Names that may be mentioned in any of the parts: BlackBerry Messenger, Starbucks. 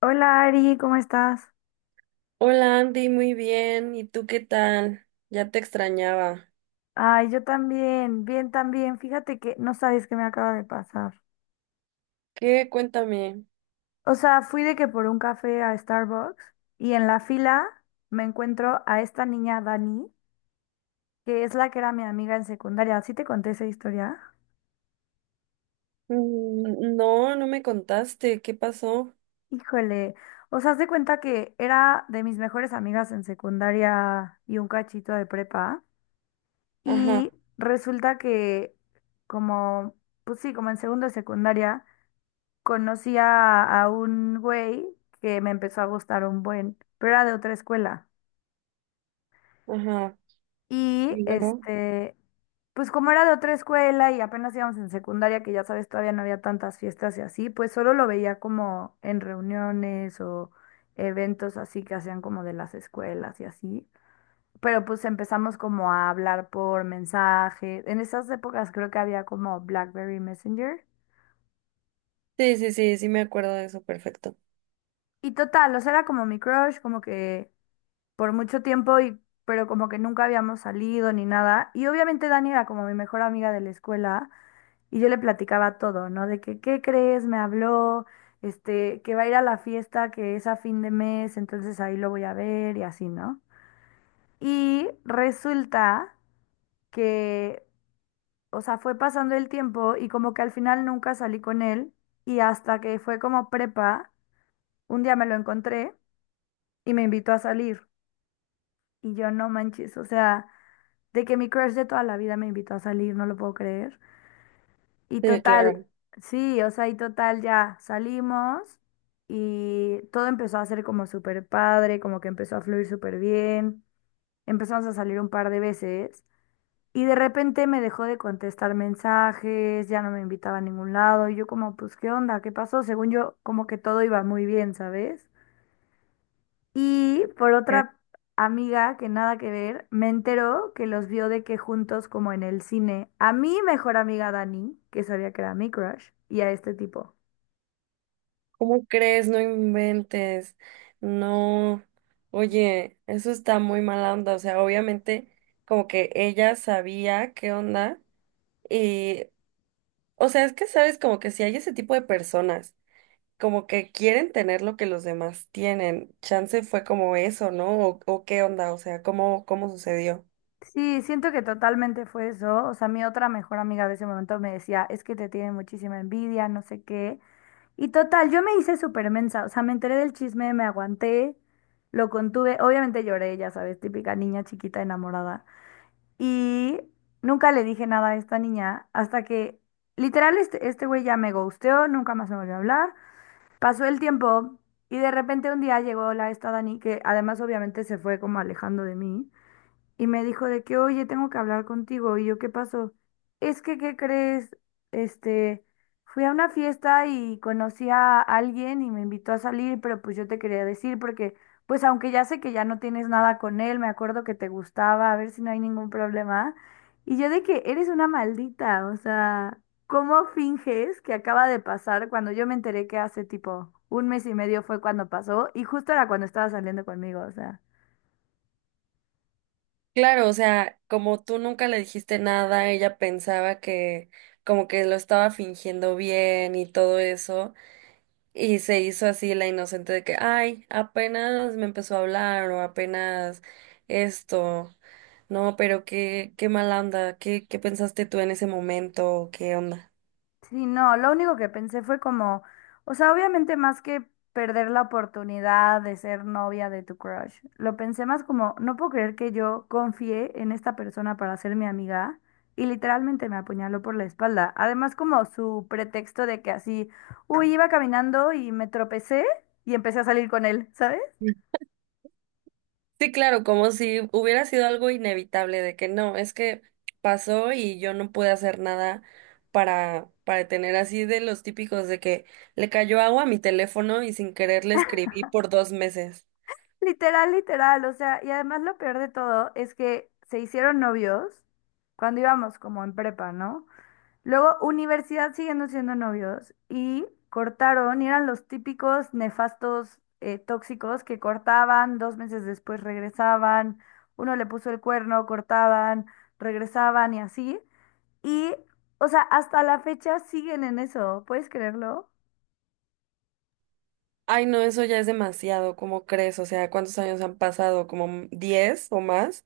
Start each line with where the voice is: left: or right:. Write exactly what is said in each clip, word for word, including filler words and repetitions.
left: Hola Ari, ¿cómo estás?
right: Hola Andy, muy bien. ¿Y tú qué tal? Ya te extrañaba.
left: Ay, yo también, bien también. Fíjate que no sabes qué me acaba de pasar.
right: ¿Qué? Cuéntame.
left: O sea, fui de que por un café a Starbucks y en la fila me encuentro a esta niña Dani, que es la que era mi amiga en secundaria. ¿Sí te conté esa historia?
right: Mm, no, no me contaste. ¿Qué pasó?
left: Híjole, o sea, haz de cuenta que era de mis mejores amigas en secundaria y un cachito de prepa.
right: Ajá,
left: Y resulta que como, pues sí, como en segundo de secundaria. Conocí a, a un güey que me empezó a gustar un buen, pero era de otra escuela.
right: ajá.
left: Y
right: ¿Y luego?
left: este, pues como era de otra escuela y apenas íbamos en secundaria, que ya sabes, todavía no había tantas fiestas y así, pues solo lo veía como en reuniones o eventos así que hacían como de las escuelas y así. Pero pues empezamos como a hablar por mensaje. En esas épocas creo que había como BlackBerry Messenger.
right: Sí, sí, sí, sí me acuerdo de eso, perfecto.
left: Y total, o sea, era como mi crush, como que por mucho tiempo y pero como que nunca habíamos salido ni nada. Y obviamente Dani era como mi mejor amiga de la escuela y yo le platicaba todo, ¿no? De que, ¿qué crees? Me habló, este, que va a ir a la fiesta que es a fin de mes, entonces ahí lo voy a ver y así, ¿no? Y resulta que, o sea, fue pasando el tiempo y como que al final nunca salí con él y hasta que fue como prepa, un día me lo encontré y me invitó a salir y yo no manches, o sea... De que mi crush de toda la vida me invitó a salir, no lo puedo creer. Y
right: Sí, claro.
left: total, sí, o sea, y total ya salimos y todo empezó a ser como súper padre, como que empezó a fluir súper bien. Empezamos a salir un par de veces y de repente me dejó de contestar mensajes, ya no me invitaba a ningún lado. Y yo como, pues, ¿qué onda? ¿Qué pasó? Según yo, como que todo iba muy bien, ¿sabes? Y por
right: Eh,
left: otra amiga que nada que ver, me enteró que los vio de que juntos como en el cine, a mi mejor amiga Dani, que sabía que era mi crush, y a este tipo.
right: ¿Cómo crees? No inventes. No. Oye, eso está muy mala onda. O sea, obviamente como que ella sabía qué onda y, o sea, es que sabes como que si hay ese tipo de personas como que quieren tener lo que los demás tienen. Chance fue como eso, ¿no? O, o qué onda, o sea, ¿cómo, cómo sucedió?
left: Sí, siento que totalmente fue eso. O sea, mi otra mejor amiga de ese momento me decía, es que te tiene muchísima envidia, no sé qué. Y total, yo me hice súper mensa, o sea, me enteré del chisme, me aguanté, lo contuve, obviamente lloré, ya sabes, típica niña chiquita enamorada. Y nunca le dije nada a esta niña hasta que literal este, este güey ya me ghosteó, nunca más me volvió a hablar. Pasó el tiempo y de repente un día llegó la esta Dani que además obviamente se fue como alejando de mí y me dijo de que, oye, tengo que hablar contigo. Y yo, ¿qué pasó? Es que, ¿qué crees? Este, fui a una fiesta y conocí a alguien y me invitó a salir, pero pues yo te quería decir porque, pues aunque ya sé que ya no tienes nada con él, me acuerdo que te gustaba, a ver si no hay ningún problema. Y yo de que eres una maldita, o sea, ¿cómo finges que acaba de pasar cuando yo me enteré que hace tipo un mes y medio fue cuando pasó y justo era cuando estaba saliendo conmigo, o sea.
right: Claro, o sea, como tú nunca le dijiste nada, ella pensaba que como que lo estaba fingiendo bien y todo eso, y se hizo así la inocente de que, ay, apenas me empezó a hablar o apenas esto. No, pero qué, qué mala onda, ¿qué, qué pensaste tú en ese momento? ¿Qué onda?
left: Sí, no, lo único que pensé fue como, o sea, obviamente más que perder la oportunidad de ser novia de tu crush, lo pensé más como, no puedo creer que yo confié en esta persona para ser mi amiga y literalmente me apuñaló por la espalda. Además, como su pretexto de que así, uy, iba caminando y me tropecé y empecé a salir con él, ¿sabes?
right: Sí, claro, como si hubiera sido algo inevitable de que no, es que pasó y yo no pude hacer nada para para detener así de los típicos de que le cayó agua a mi teléfono y sin querer le escribí por dos meses.
left: Literal, literal, o sea, y además lo peor de todo es que se hicieron novios cuando íbamos como en prepa, ¿no? Luego, universidad siguiendo siendo novios y cortaron y eran los típicos nefastos eh, tóxicos que cortaban, dos meses después regresaban, uno le puso el cuerno, cortaban, regresaban y así. Y, o sea, hasta la fecha siguen en eso, ¿puedes creerlo?
right: Ay, no, eso ya es demasiado, ¿cómo crees? O sea, ¿cuántos años han pasado? ¿Como diez o más?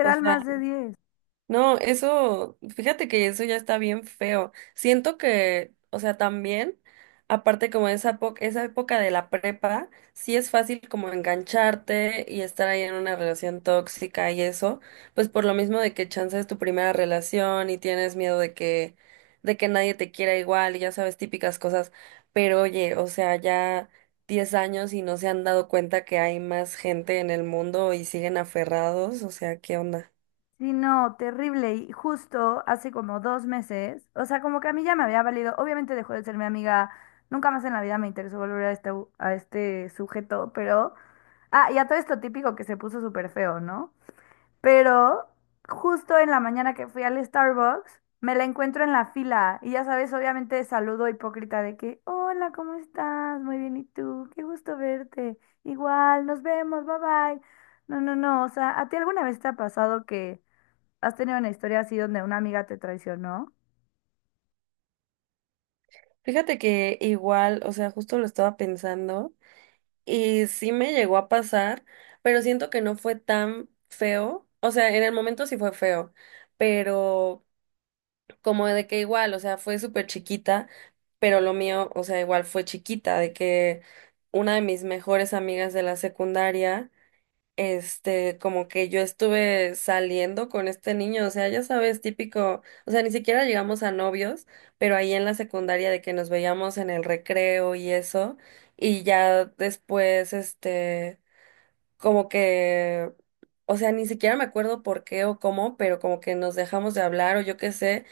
right: O sea,
left: más de diez.
right: no, eso, fíjate que eso ya está bien feo. Siento que, o sea, también, aparte como esa, po- esa época de la prepa, sí es fácil como engancharte y estar ahí en una relación tóxica y eso, pues por lo mismo de que chance es tu primera relación y tienes miedo de que, de que nadie te quiera igual y ya sabes, típicas cosas. Pero oye, o sea, ya diez años y no se han dado cuenta que hay más gente en el mundo y siguen aferrados, o sea, ¿qué onda?
left: Sí, no, terrible. Y justo hace como dos meses, o sea, como que a mí ya me había valido, obviamente dejó de ser mi amiga, nunca más en la vida me interesó volver a este, a este sujeto, pero... Ah, y a todo esto típico que se puso súper feo, ¿no? Pero justo en la mañana que fui al Starbucks, me la encuentro en la fila y ya sabes, obviamente saludo hipócrita de que, hola, ¿cómo estás? Muy bien, ¿y tú? Qué gusto verte. Igual, nos vemos, bye bye. No, no, no, o sea, ¿a ti alguna vez te ha pasado que has tenido una historia así donde una amiga te traicionó?
right: Fíjate que igual, o sea, justo lo estaba pensando y sí me llegó a pasar, pero siento que no fue tan feo. O sea, en el momento sí fue feo, pero como de que igual, o sea, fue súper chiquita, pero lo mío, o sea, igual fue chiquita, de que una de mis mejores amigas de la secundaria este, como que yo estuve saliendo con este niño, o sea, ya sabes, típico, o sea, ni siquiera llegamos a novios, pero ahí en la secundaria de que nos veíamos en el recreo y eso, y ya después, este, como que, o sea, ni siquiera me acuerdo por qué o cómo, pero como que nos dejamos de hablar o yo qué sé,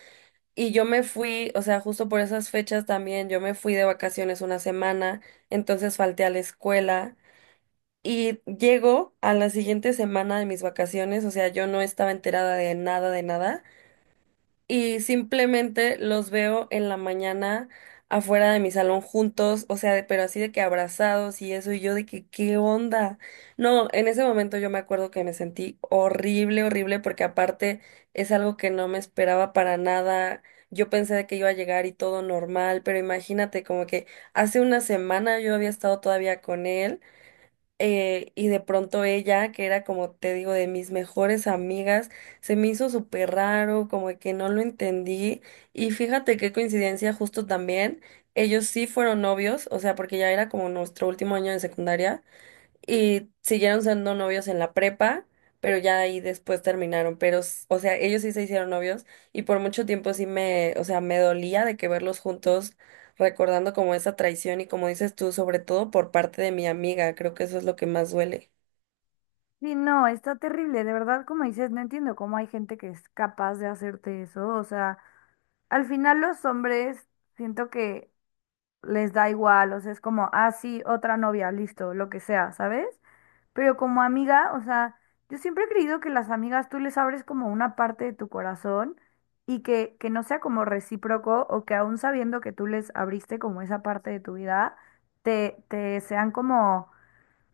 right: y yo me fui, o sea, justo por esas fechas también, yo me fui de vacaciones una semana, entonces falté a la escuela. Y llego a la siguiente semana de mis vacaciones, o sea, yo no estaba enterada de nada, de nada, y simplemente los veo en la mañana afuera de mi salón juntos, o sea, de- pero así de que abrazados y eso, y yo de que, ¿qué onda? No, en ese momento yo me acuerdo que me sentí horrible, horrible, porque aparte es algo que no me esperaba para nada. Yo pensé de que iba a llegar y todo normal, pero imagínate como que hace una semana yo había estado todavía con él eh, y de pronto ella, que era como te digo, de mis mejores amigas, se me hizo súper raro, como que no lo entendí. Y fíjate qué coincidencia, justo también, ellos sí fueron novios, o sea, porque ya era como nuestro último año de secundaria. Y siguieron siendo novios en la prepa, pero ya ahí después terminaron. Pero, s- o sea, ellos sí se hicieron novios y por mucho tiempo sí me, o sea, me dolía de que verlos juntos, recordando como esa traición y como dices tú, sobre todo por parte de mi amiga, creo que eso es lo que más duele.
left: Sí, no, está terrible, de verdad, como dices, no entiendo cómo hay gente que es capaz de hacerte eso, o sea, al final los hombres siento que les da igual, o sea, es como, ah, sí, otra novia, listo, lo que sea, ¿sabes? Pero como amiga, o sea, yo siempre he creído que las amigas tú les abres como una parte de tu corazón y que, que no sea como recíproco o que aún sabiendo que tú les abriste como esa parte de tu vida, te, te sean como,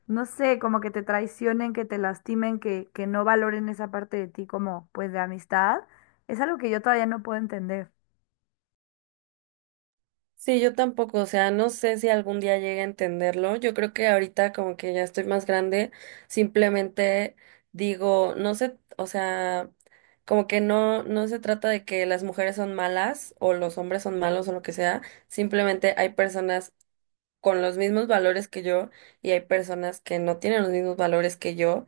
left: no sé, como que te traicionen, que te lastimen, que, que no valoren esa parte de ti como pues de amistad, es algo que yo todavía no puedo entender.
right: Sí, yo tampoco, o sea, no sé si algún día llegue a entenderlo. Yo creo que ahorita como que ya estoy más grande, simplemente digo, no sé, o sea, como que no, no se trata de que las mujeres son malas o los hombres son malos o lo que sea, simplemente hay personas con los mismos valores que yo y hay personas que no tienen los mismos valores que yo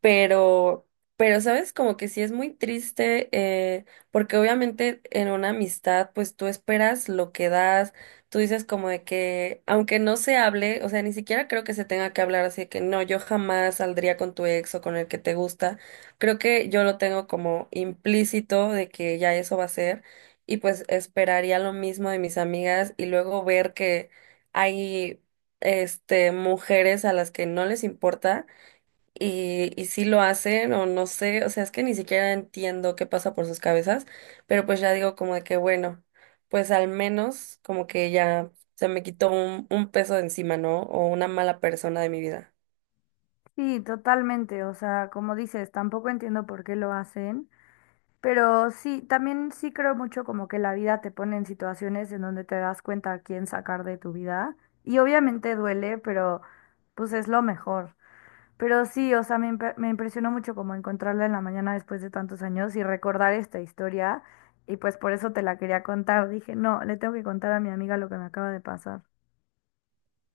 right: pero, pero, sabes, como que sí es muy triste, eh, porque obviamente en una amistad, pues tú esperas lo que das, tú dices como de que, aunque no se hable, o sea, ni siquiera creo que se tenga que hablar así de que no, yo jamás saldría con tu ex o con el que te gusta, creo que yo lo tengo como implícito de que ya eso va a ser, y pues esperaría lo mismo de mis amigas y luego ver que hay, este, mujeres a las que no les importa y, y sí lo hacen o no sé, o sea, es que ni siquiera entiendo qué pasa por sus cabezas, pero pues ya digo como de que bueno, pues al menos como que ya se me quitó un, un peso de encima, ¿no? O una mala persona de mi vida.
left: Sí, totalmente. O sea, como dices, tampoco entiendo por qué lo hacen, pero sí, también sí creo mucho como que la vida te pone en situaciones en donde te das cuenta a quién sacar de tu vida. Y obviamente duele, pero pues es lo mejor. Pero sí, o sea, me, impre- me impresionó mucho como encontrarla en la mañana después de tantos años y recordar esta historia. Y pues por eso te la quería contar. Dije, no, le tengo que contar a mi amiga lo que me acaba de pasar.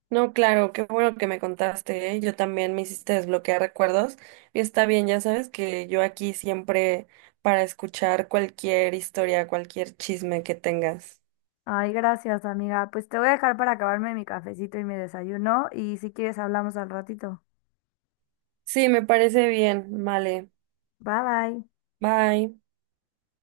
right: No, claro, qué bueno que me contaste, ¿eh? Yo también me hiciste desbloquear recuerdos y está bien, ya sabes que yo aquí siempre para escuchar cualquier historia, cualquier chisme que tengas.
left: Ay, gracias, amiga. Pues te voy a dejar para acabarme mi cafecito y mi desayuno y si quieres hablamos al ratito.
right: Sí, me parece bien, vale,
left: Bye bye.
right: bye.